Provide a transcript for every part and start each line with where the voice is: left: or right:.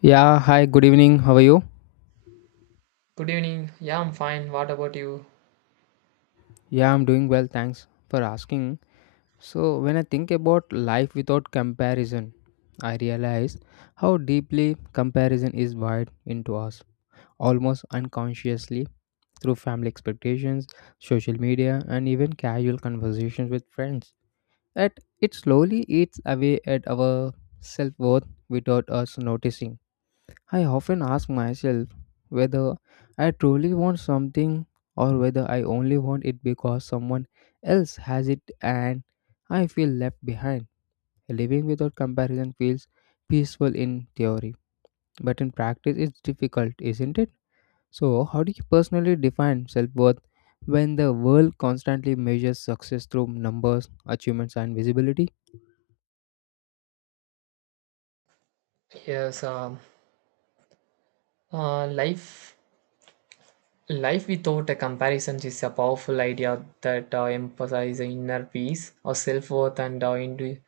left: Yeah, hi, good evening. How are you?
right: Good evening. Yeah, I'm fine. What about you?
left: Yeah, I'm doing well. Thanks for asking. So, when I think about life without comparison, I realize how deeply comparison is wired into us, almost unconsciously through family expectations, social media, and even casual conversations with friends. That it slowly eats away at our self worth without us noticing. I often ask myself whether I truly want something or whether I only want it because someone else has it and I feel left behind. Living without comparison feels peaceful in theory, but in practice it's difficult, isn't it? So, how do you personally define self worth when the world constantly measures success through numbers, achievements, and visibility?
right: Yes. Uh, life, life without a comparison is a powerful idea that emphasizes inner peace, or self-worth, and uh, indi-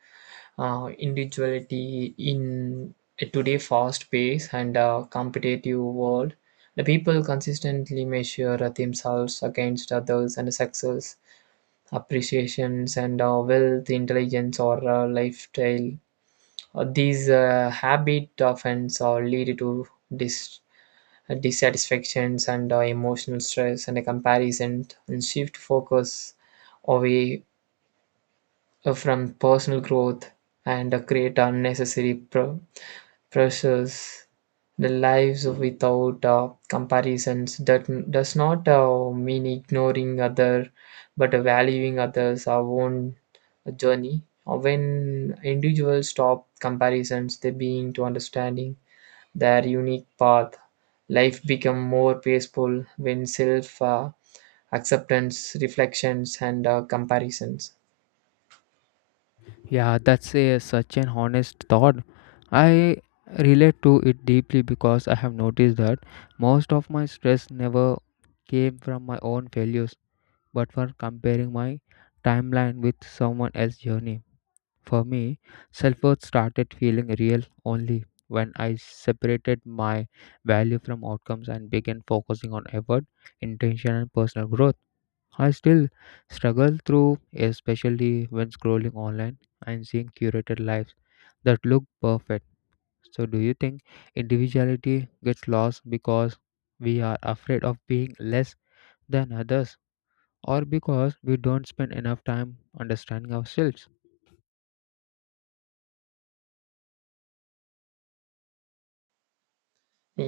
right: uh, individuality in a today fast pace and competitive world. The people consistently measure themselves against others and success, appreciations, and wealth, intelligence, or lifestyle. These habit often lead to dis- dissatisfactions and emotional stress and a comparison and shift focus away from personal growth and create unnecessary pressures, the lives without comparisons that does not mean ignoring other but valuing others our own journey. When individuals stop comparisons they begin to understanding their unique path. Life become more peaceful when self acceptance reflections and comparisons.
left: Yeah, that's such an honest thought. I relate to it deeply because I have noticed that most of my stress never came from my own failures, but from comparing my timeline with someone else's journey. For me, self worth started feeling real only when I separated my value from outcomes and began focusing on effort, intention, and personal growth. I still struggle through, especially when scrolling online and seeing curated lives that look perfect. So, do you think individuality gets lost because we are afraid of being less than others, or because we don't spend enough time understanding ourselves?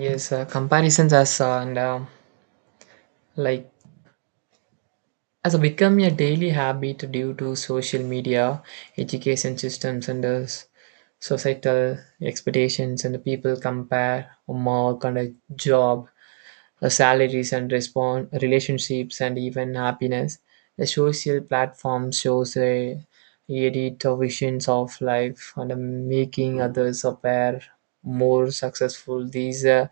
right: Yes, comparisons as and like as a become a daily habit due to social media, education systems, and societal expectations. And the people compare a mark and a job, salaries and respond relationships, and even happiness. The social platform shows a edit of visions of life and making others appear more successful. These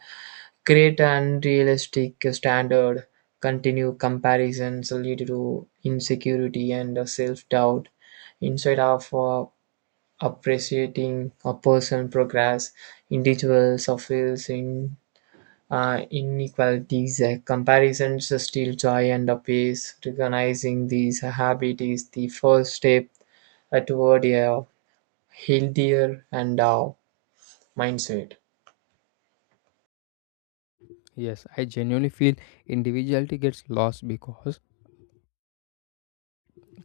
right: create an unrealistic standard, continue comparisons lead to insecurity and self doubt. Instead of appreciating a person's progress, individuals feel in inequalities, comparisons steal joy and a peace. Recognizing these habits is the first step toward a healthier and mindset.
left: Yes, I genuinely feel individuality gets lost because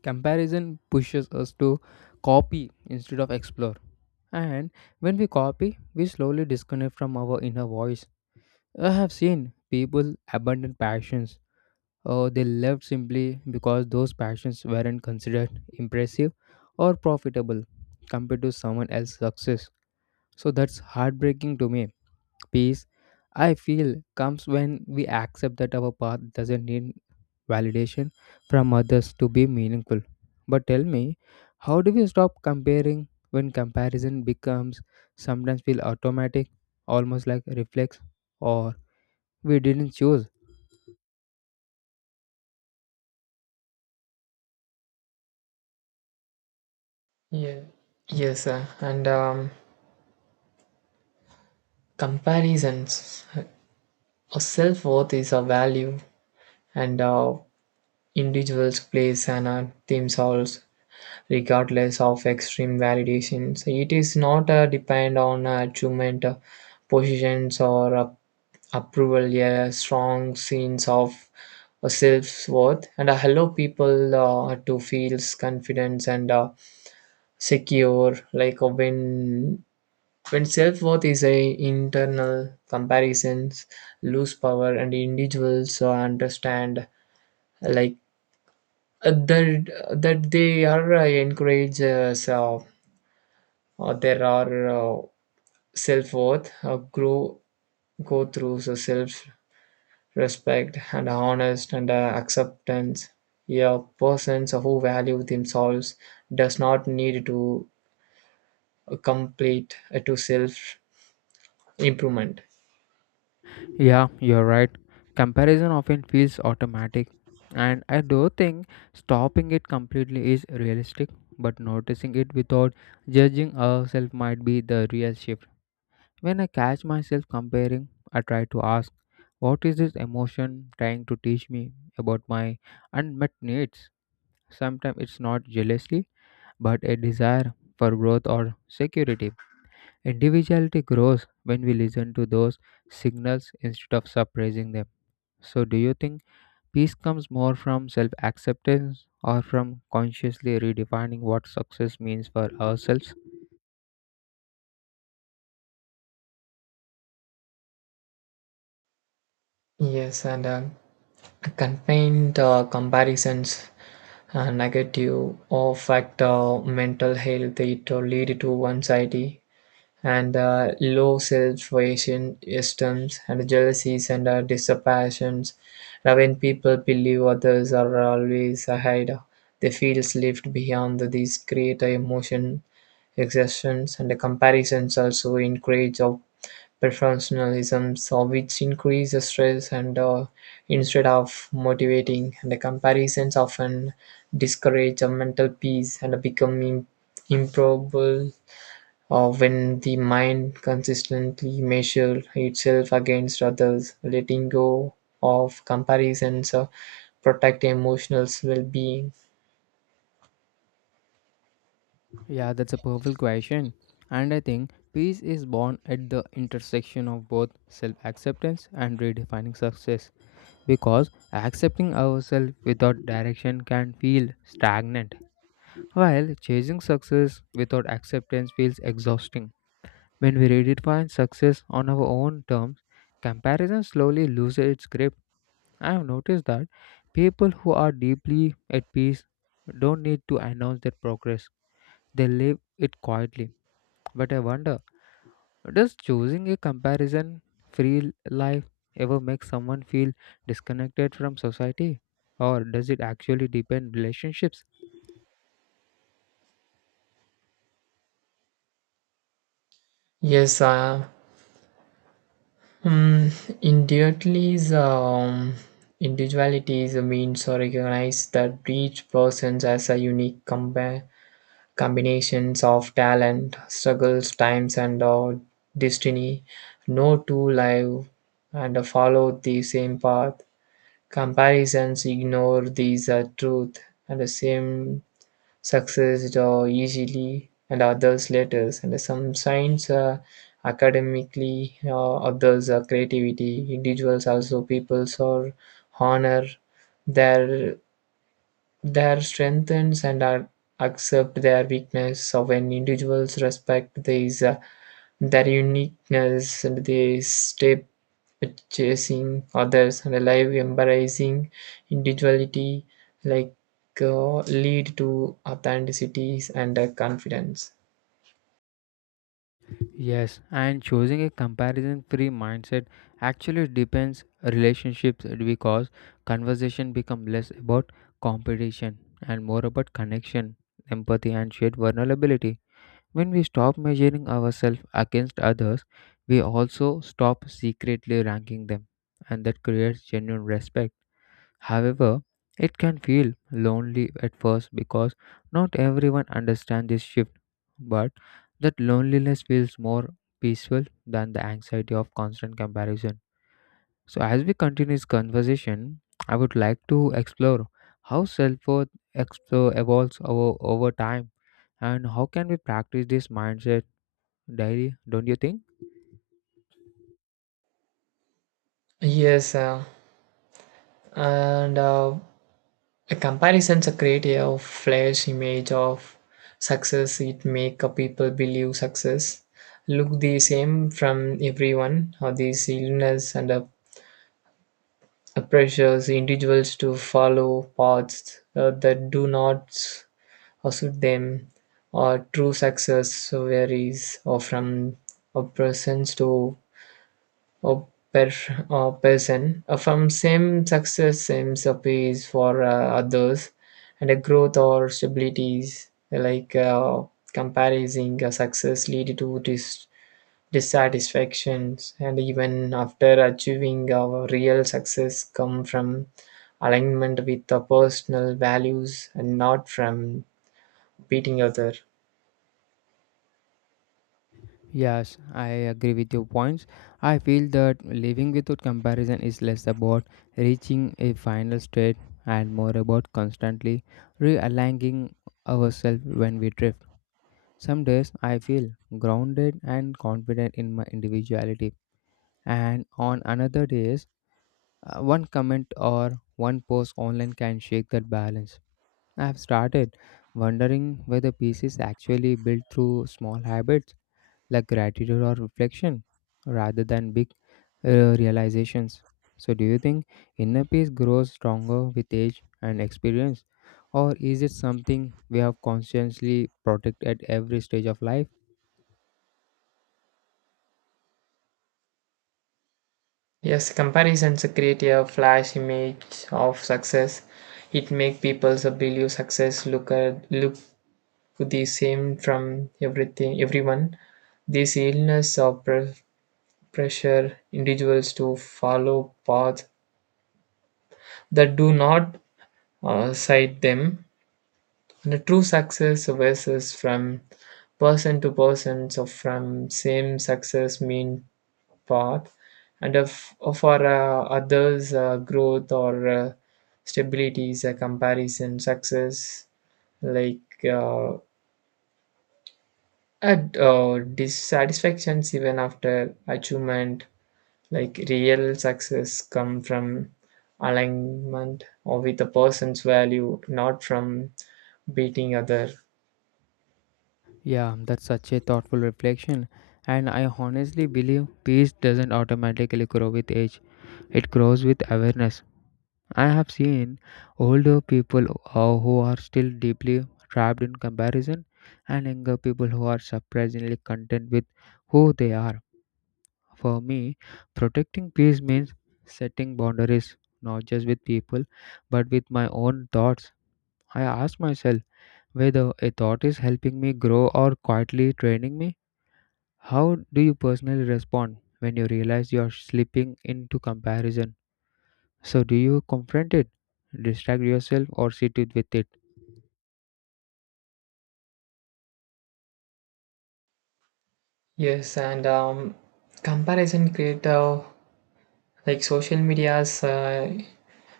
left: comparison pushes us to copy instead of explore. And when we copy, we slowly disconnect from our inner voice. I have seen people abandon passions or they left simply because those passions weren't considered impressive or profitable compared to someone else's success. So that's heartbreaking to me. Peace, I feel, comes when we accept that our path doesn't need validation from others to be meaningful. But tell me, how do we stop comparing when comparison becomes sometimes feel automatic, almost like reflex, or we didn't choose?
right: Yeah. Yes, sir. And Comparisons. Self worth is a value, and individuals place and themselves regardless of extreme validation. So it is not depend on achievement, positions, or approval. Yeah, strong sense of self worth and hello people to feel confidence and secure. Like when self worth is a internal comparisons lose power and individuals understand like uh, that that they are encouraged so there are self worth grow go through so self respect and honest and acceptance. A person so, who value themselves does not need to complete to self improvement.
left: Yeah, you're right. Comparison often feels automatic, and I do think stopping it completely is realistic, but noticing it without judging ourselves might be the real shift. When I catch myself comparing, I try to ask, what is this emotion trying to teach me about my unmet needs? Sometimes it's not jealousy, but a desire for growth or security. Individuality grows when we listen to those signals instead of suppressing them. So, do you think peace comes more from self acceptance or from consciously redefining what success means for ourselves?
right: Yes, and confined comparisons negative affect mental health, it will lead to anxiety and low self-esteem systems and jealousies and disapparitions. Now, when people believe others are always ahead they feel left beyond these create emotion exertions and the comparisons also encourage perfectionism so which increases stress and instead of motivating and the comparisons often discourage a mental peace and become improbable when the mind consistently measures itself against others letting go of comparisons protect emotional well-being.
left: Yeah, that's a perfect question. And I think peace is born at the intersection of both self acceptance and redefining success. Because accepting ourselves without direction can feel stagnant, while chasing success without acceptance feels exhausting. When we redefine success on our own terms, comparison slowly loses its grip. I have noticed that people who are deeply at peace don't need to announce their progress. They live it quietly. But I wonder, does choosing a comparison free life ever make someone feel disconnected from society? Or does it actually deepen relationships?
right: Yes uh, Um, individualities, um, individualities means or recognize that each person as a unique combinations of talent, struggles, times, and destiny. No two live and follow the same path. Comparisons ignore these truth and the same success or easily and others letters, and some signs academically others creativity individuals also peoples or honor their their strengths and are accept their weakness. So when individuals respect these their uniqueness and they step chasing others and alive embracing individuality like uh, lead to authenticity and confidence.
left: Yes, and choosing a comparison free mindset actually depends relationships because conversation become less about competition and more about connection, empathy and shared vulnerability. When we stop measuring ourselves against others, we also stop secretly ranking them and that creates genuine respect. However, it can feel lonely at first because not everyone understands this shift, but that loneliness feels more peaceful than the anxiety of constant comparison. So, as we continue this conversation, I would like to explore how self worth evolves over time and how can we practice this mindset daily, don't you think?
right: Yes uh, and uh, A comparisons a create a flash image of success. It make a people believe success look the same from everyone. Or these illness and pressures individuals to follow paths that do not suit them. Or true success varies or from a person to or per- a person from same success same a peace for others and a growth or stabilities comparing a success lead to dissatisfactions and even after achieving our real success come from alignment with the personal values and not from beating other.
left: Yes, I agree with your points. I feel that living without comparison is less about reaching a final state and more about constantly realigning ourselves when we drift. Some days I feel grounded and confident in my individuality, and on another days, one comment or one post online can shake that balance. I have started wondering whether peace is actually built through small habits like gratitude or reflection rather than big realizations. So, do you think inner peace grows stronger with age and experience, or is it something we have consciously protect at every stage of life?
right: Yes, comparisons create a flash image of success. It make people so believe success look the same from everything everyone. This illness of pressure individuals to follow paths that do not cite them. The true success versus from person to person. So from same success mean path and if for others growth or stability is a comparison success like at dissatisfactions even after achievement like real success come from alignment or with a person's value not from beating other.
left: Yeah, that's such a thoughtful reflection. And I honestly believe peace doesn't automatically grow with age, it grows with awareness. I have seen older people who are still deeply trapped in comparison, and younger people who are surprisingly content with who they are. For me, protecting peace means setting boundaries, not just with people, but with my own thoughts. I ask myself whether a thought is helping me grow or quietly draining me. How do you personally respond when you realize you're slipping into comparison? So, do you confront it, distract yourself, or sit it with it?
right: Yes and um, comparison create a like social media's,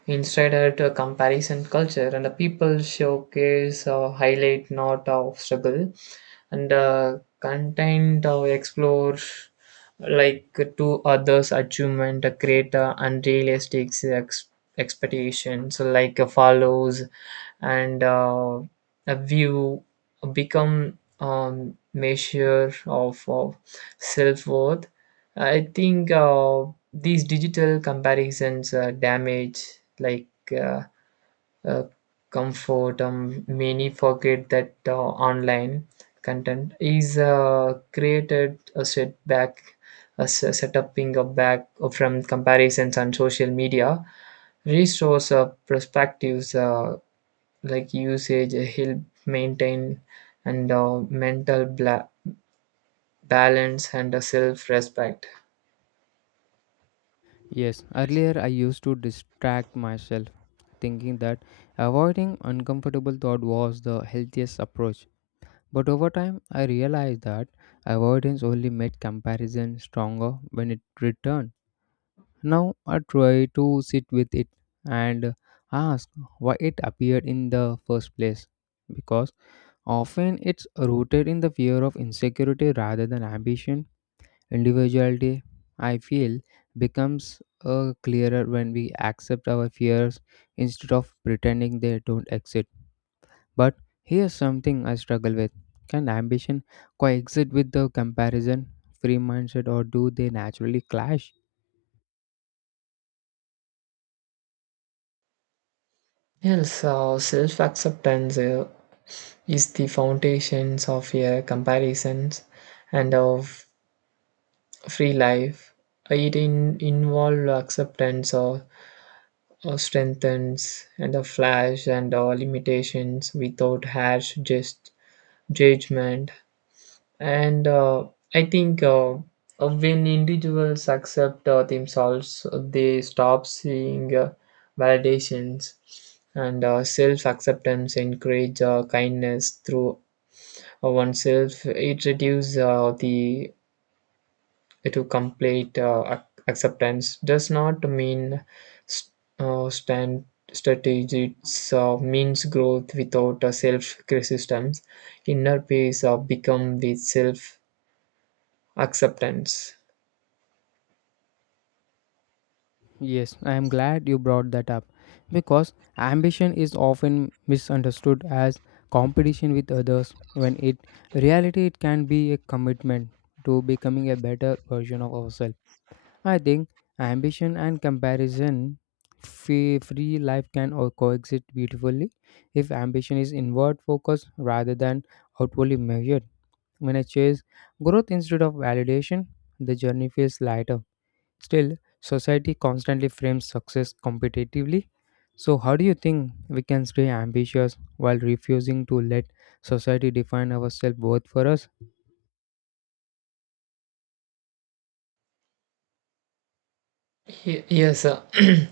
right: instead a comparison culture, and the people showcase highlight not of struggle, and content explore like to others' achievement, create unrealistic expectations, follows and a view become measure of self-worth. I think these digital comparisons damage like uh, uh, comfort. Many forget that online content is created a setback, a setuping a back from comparisons on social media restores perspectives usage help maintain and mental balance and self-respect.
left: Yes, earlier I used to distract myself, thinking that avoiding uncomfortable thought was the healthiest approach. But over time, I realized that avoidance only made comparison stronger when it returned. Now I try to sit with it and ask why it appeared in the first place. Because often it's rooted in the fear of insecurity rather than ambition. Individuality, I feel, becomes clearer when we accept our fears instead of pretending they don't exist. But here's something I struggle with: can ambition coexist with the comparison free mindset, or do they naturally clash?
right: Yes, self-acceptance is the foundations of a comparisons and of free life. It involve acceptance or strengthens and a flash and limitations without harsh just judgment. And I think when individuals accept themselves, they stop seeing validations and self acceptance, encourage kindness through oneself. It reduces the to complete acceptance does not mean st- stand strategy. It means growth without self criticisms. Inner peace become the self acceptance.
left: Yes, I am glad you brought that up because ambition is often misunderstood as competition with others when it reality it can be a commitment to becoming a better version of ourselves. I think ambition and comparison free life can coexist beautifully if ambition is inward focused rather than outwardly measured. When I chase growth instead of validation, the journey feels lighter. Still, society constantly frames success competitively. So, how do you think we can stay ambitious while refusing to let society define our self worth for us?
right: Yes,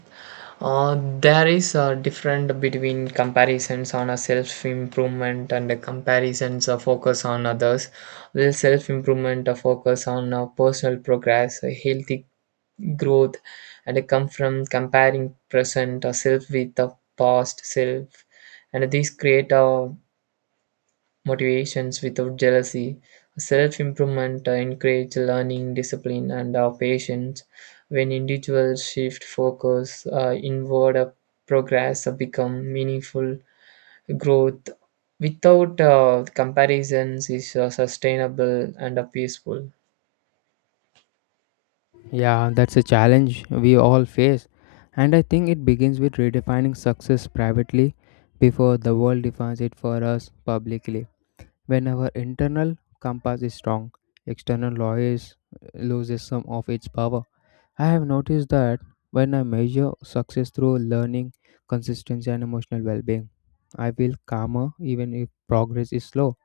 right: there is a difference between comparisons on a self improvement and a comparisons a focus on others, the self improvement a focus on personal progress a healthy growth, and it come from comparing present self with the past self and these create a motivations without jealousy. Self improvement encourages learning, discipline, and patience. When individuals shift focus inward, progress become meaningful. Growth without comparisons is sustainable and peaceful.
left: Yeah, that's a challenge we all face. And I think it begins with redefining success privately before the world defines it for us publicly. When our internal compass is strong, external noise loses some of its power. I have noticed that when I measure success through learning, consistency, and emotional well being, I feel calmer even if progress is slow.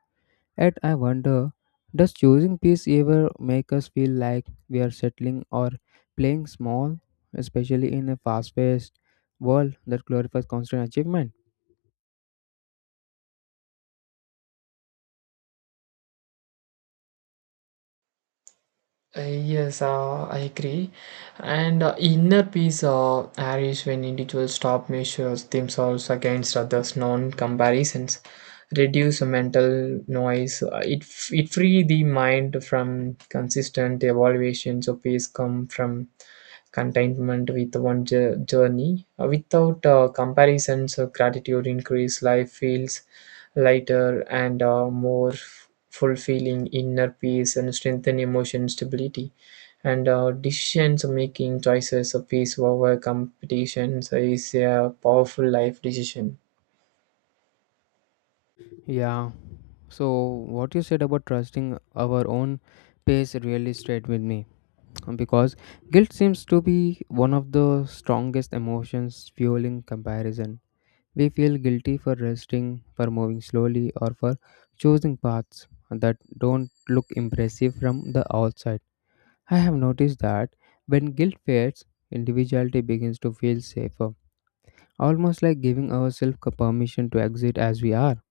left: Yet I wonder, does choosing peace ever make us feel like we are settling or playing small, especially in a fast paced world that glorifies constant achievement?
right: Yes, I agree. And inner peace arises when individuals stop measures themselves against others, non-comparisons, reduce the mental noise. It it free the mind from consistent evaluations. So peace come from contentment with one journey. Without comparisons, gratitude increase. Life feels lighter, and a more fulfilling inner peace and strengthen emotion stability. And decisions making choices of peace over competition is a powerful life decision.
left: Yeah, so what you said about trusting our own pace really stayed with me. Because guilt seems to be one of the strongest emotions fueling comparison. We feel guilty for resting, for moving slowly, or for choosing paths that don't look impressive from the outside. I have noticed that when guilt fades, individuality begins to feel safer, almost like giving ourselves a permission to exist as we are.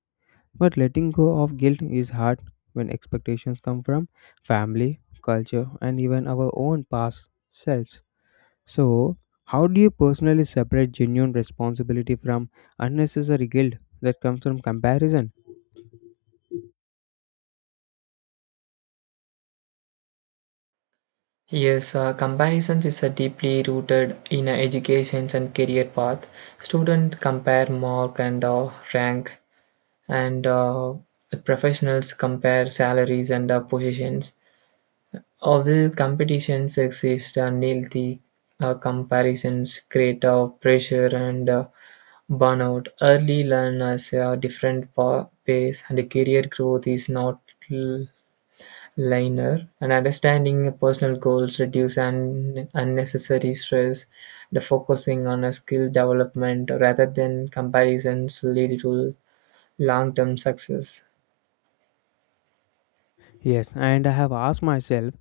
left: But letting go of guilt is hard when expectations come from family, culture, and even our own past selves. So, how do you personally separate genuine responsibility from unnecessary guilt that comes from comparison?
right: Yes, comparisons is a deeply rooted in education and career path. Students compare mark and rank, and professionals compare salaries and positions. Although competitions exist, unhealthy comparisons create pressure and burnout. Early learners are different pace, and career growth is not l- linear. And understanding personal goals reduce unnecessary stress. The focusing on a skill development rather than comparisons lead to long-term success.
left: Yes, and I have asked myself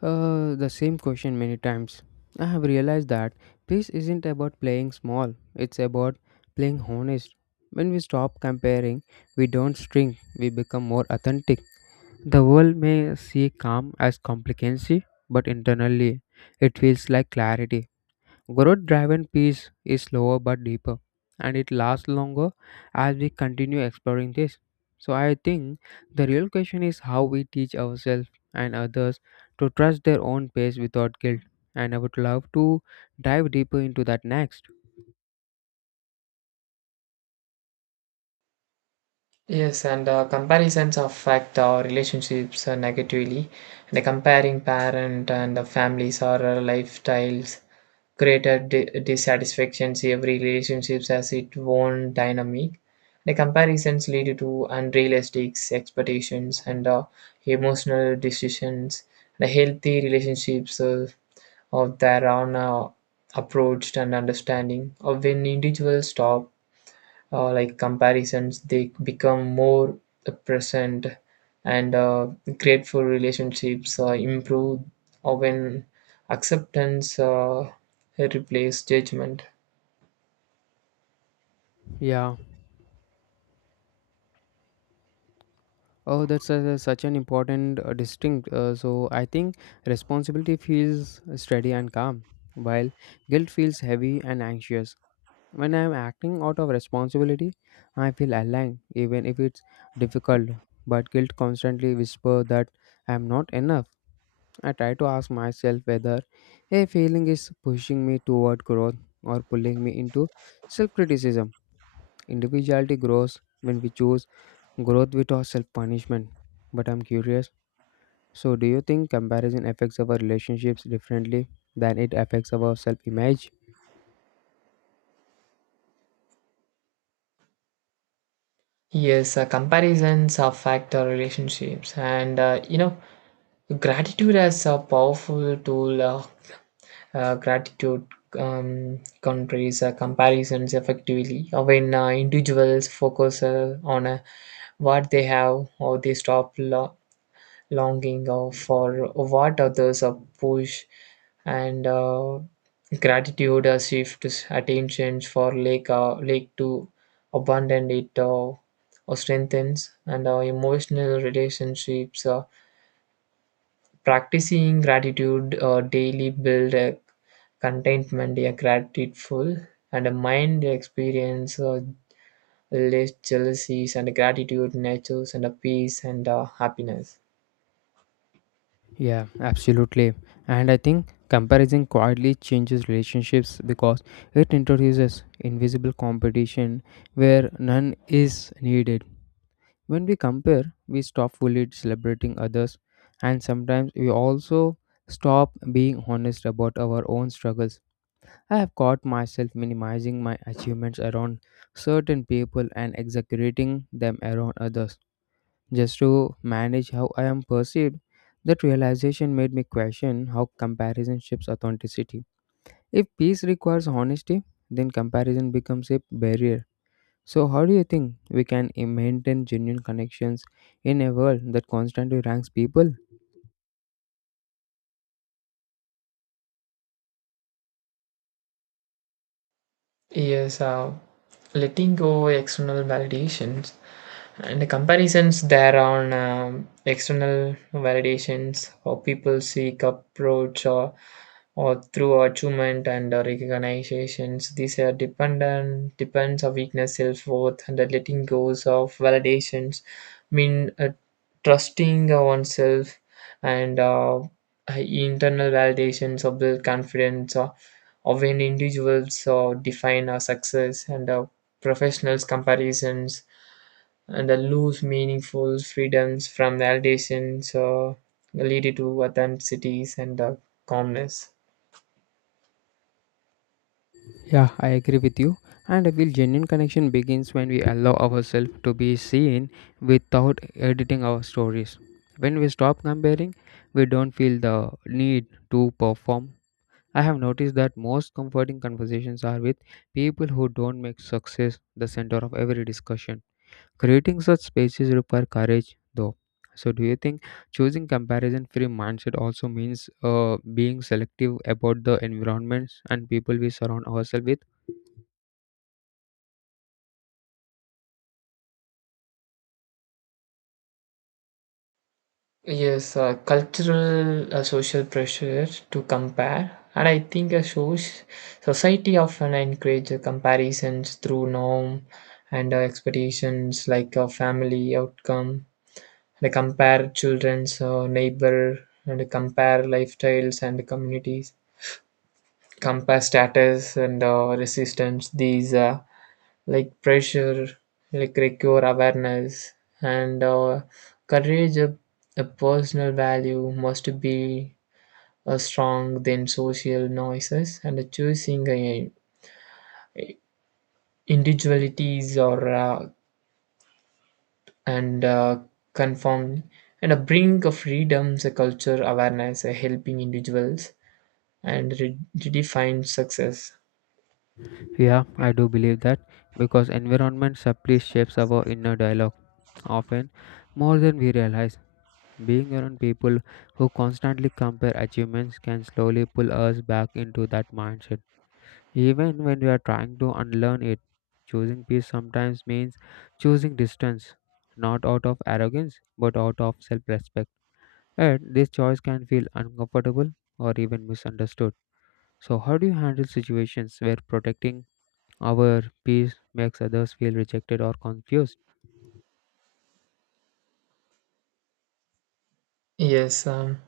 left: The same question many times. I have realized that peace isn't about playing small, it's about playing honest. When we stop comparing, we don't shrink, we become more authentic. The world may see calm as complicacy, but internally it feels like clarity. Growth driven peace is slower but deeper, and it lasts longer as we continue exploring this. So, I think the real question is how we teach ourselves and others to trust their own pace without guilt. And I would love to dive deeper into that next.
right: Yes, and comparisons affect our relationships negatively. The comparing parent and the families or lifestyles created dissatisfactions, every relationships has its own dynamic. The comparisons lead to unrealistic expectations and emotional decisions. The healthy relationships of their own approached and understanding of when individuals stop comparisons they become more present and grateful, relationships improve or when acceptance replace judgment.
left: Yeah. Oh, that's such an important distinct. So, I think responsibility feels steady and calm, while guilt feels heavy and anxious. When I am acting out of responsibility, I feel aligned even if it's difficult. But guilt constantly whispers that I am not enough. I try to ask myself whether a feeling is pushing me toward growth or pulling me into self criticism. Individuality grows when we choose growth without self punishment. But I'm curious, so, do you think comparison affects our relationships differently than it affects our self image?
right: Yes, comparisons affect our relationships and you know gratitude as a powerful tool gratitude countries comparisons effectively when individuals focus on what they have or they stop longing for what others are push, and gratitude shifts attention for to abandon it or strengthens and emotional relationships. Practicing gratitude daily build a contentment, a grateful and a mind experience less jealousies and gratitude nurtures and a peace and happiness.
left: Yeah, absolutely. And I think comparison quietly changes relationships because it introduces invisible competition where none is needed. When we compare, we stop fully celebrating others, and sometimes we also stop being honest about our own struggles. I have caught myself minimizing my achievements around certain people and exaggerating them around others just to manage how I am perceived. That realization made me question how comparison shapes authenticity. If peace requires honesty, then comparison becomes a barrier. So, how do you think we can maintain genuine connections in a world that constantly ranks people?
right: Yes, letting go external validations and the comparisons there on external validations, how people seek approach or through achievement and recognitions, these are dependent depends on weakness self-worth and the letting goes of validations mean trusting oneself and internal validations of the confidence of an individuals define our success and professionals comparisons and the lose meaningful freedoms from validation so lead to authenticities and the calmness.
left: Yeah, I agree with you. And I feel genuine connection begins when we allow ourselves to be seen without editing our stories. When we stop comparing, we don't feel the need to perform. I have noticed that most comforting conversations are with people who don't make success the center of every discussion. Creating such spaces require courage, though. So, do you think choosing comparison free mindset also means being selective about the environments and people we surround ourselves with?
right: Yes, cultural social pressure to compare, and I think a society often encourage comparisons through norm and expectations like a family outcome. They compare children's neighbor and compare lifestyles and communities, compare status and resistance. These pressure, like require awareness and courage, of a personal value must be a strong than social noises, and choosing individualities or and conform and a bring of freedoms, a culture awareness, a helping individuals and redefine success.
left: Yeah, I do believe that because environment subtly shapes our inner dialogue often more than we realize. Being around people who constantly compare achievements can slowly pull us back into that mindset, even when we are trying to unlearn it. Choosing peace sometimes means choosing distance, not out of arrogance but out of self respect. And this choice can feel uncomfortable or even misunderstood. So, how do you handle situations where protecting our peace makes others feel rejected or confused?
right: Yes,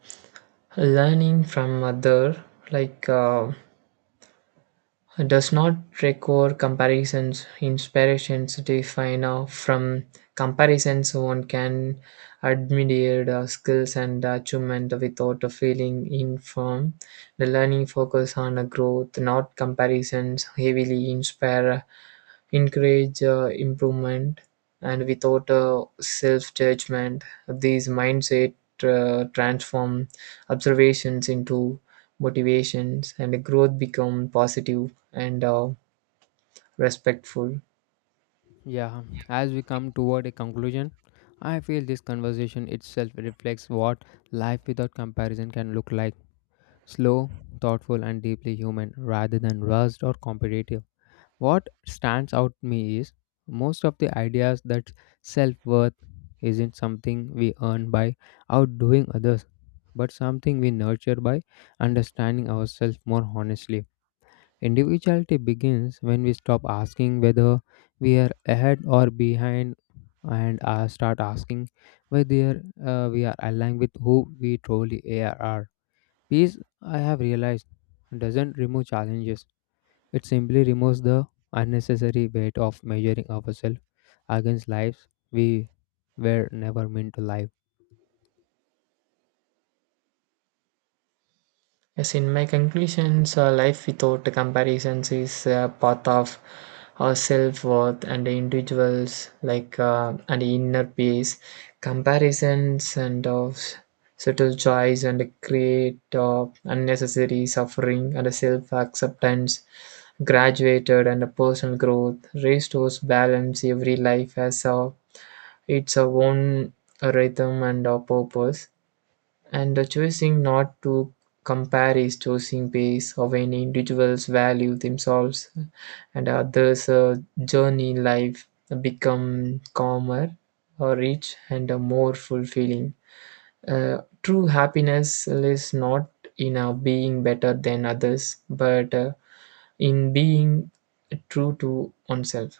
right: learning from other like. Does not require comparisons. Inspirations define from comparisons one can admire skills and achievement without a feeling informed. The learning focus on a growth, not comparisons, heavily inspire, encourage improvement, and without self judgment, these mindset transform observations into motivations, and growth become positive and respectful.
left: Yeah, as we come toward a conclusion, I feel this conversation itself reflects what life without comparison can look like: slow, thoughtful, and deeply human rather than rushed or competitive. What stands out to me is most of the ideas that self worth isn't something we earn by outdoing others, but something we nurture by understanding ourselves more honestly. Individuality begins when we stop asking whether we are ahead or behind and start asking whether we are aligned with who we truly are. Peace, I have realized, doesn't remove challenges, it simply removes the unnecessary weight of measuring ourselves against lives we were never meant to live.
right: Yes, in my conclusions, life without comparisons is a path of our self worth and individuals, and inner peace. Comparisons and of subtle joys and create unnecessary suffering and self acceptance. Graduated and personal growth restores balance. Every life has its own rhythm and a purpose, and the choosing not to compare is choosing based how an individual's value themselves and others' journey in life become calmer, or rich, and more fulfilling. True happiness lies not in being better than others, but in being true to oneself.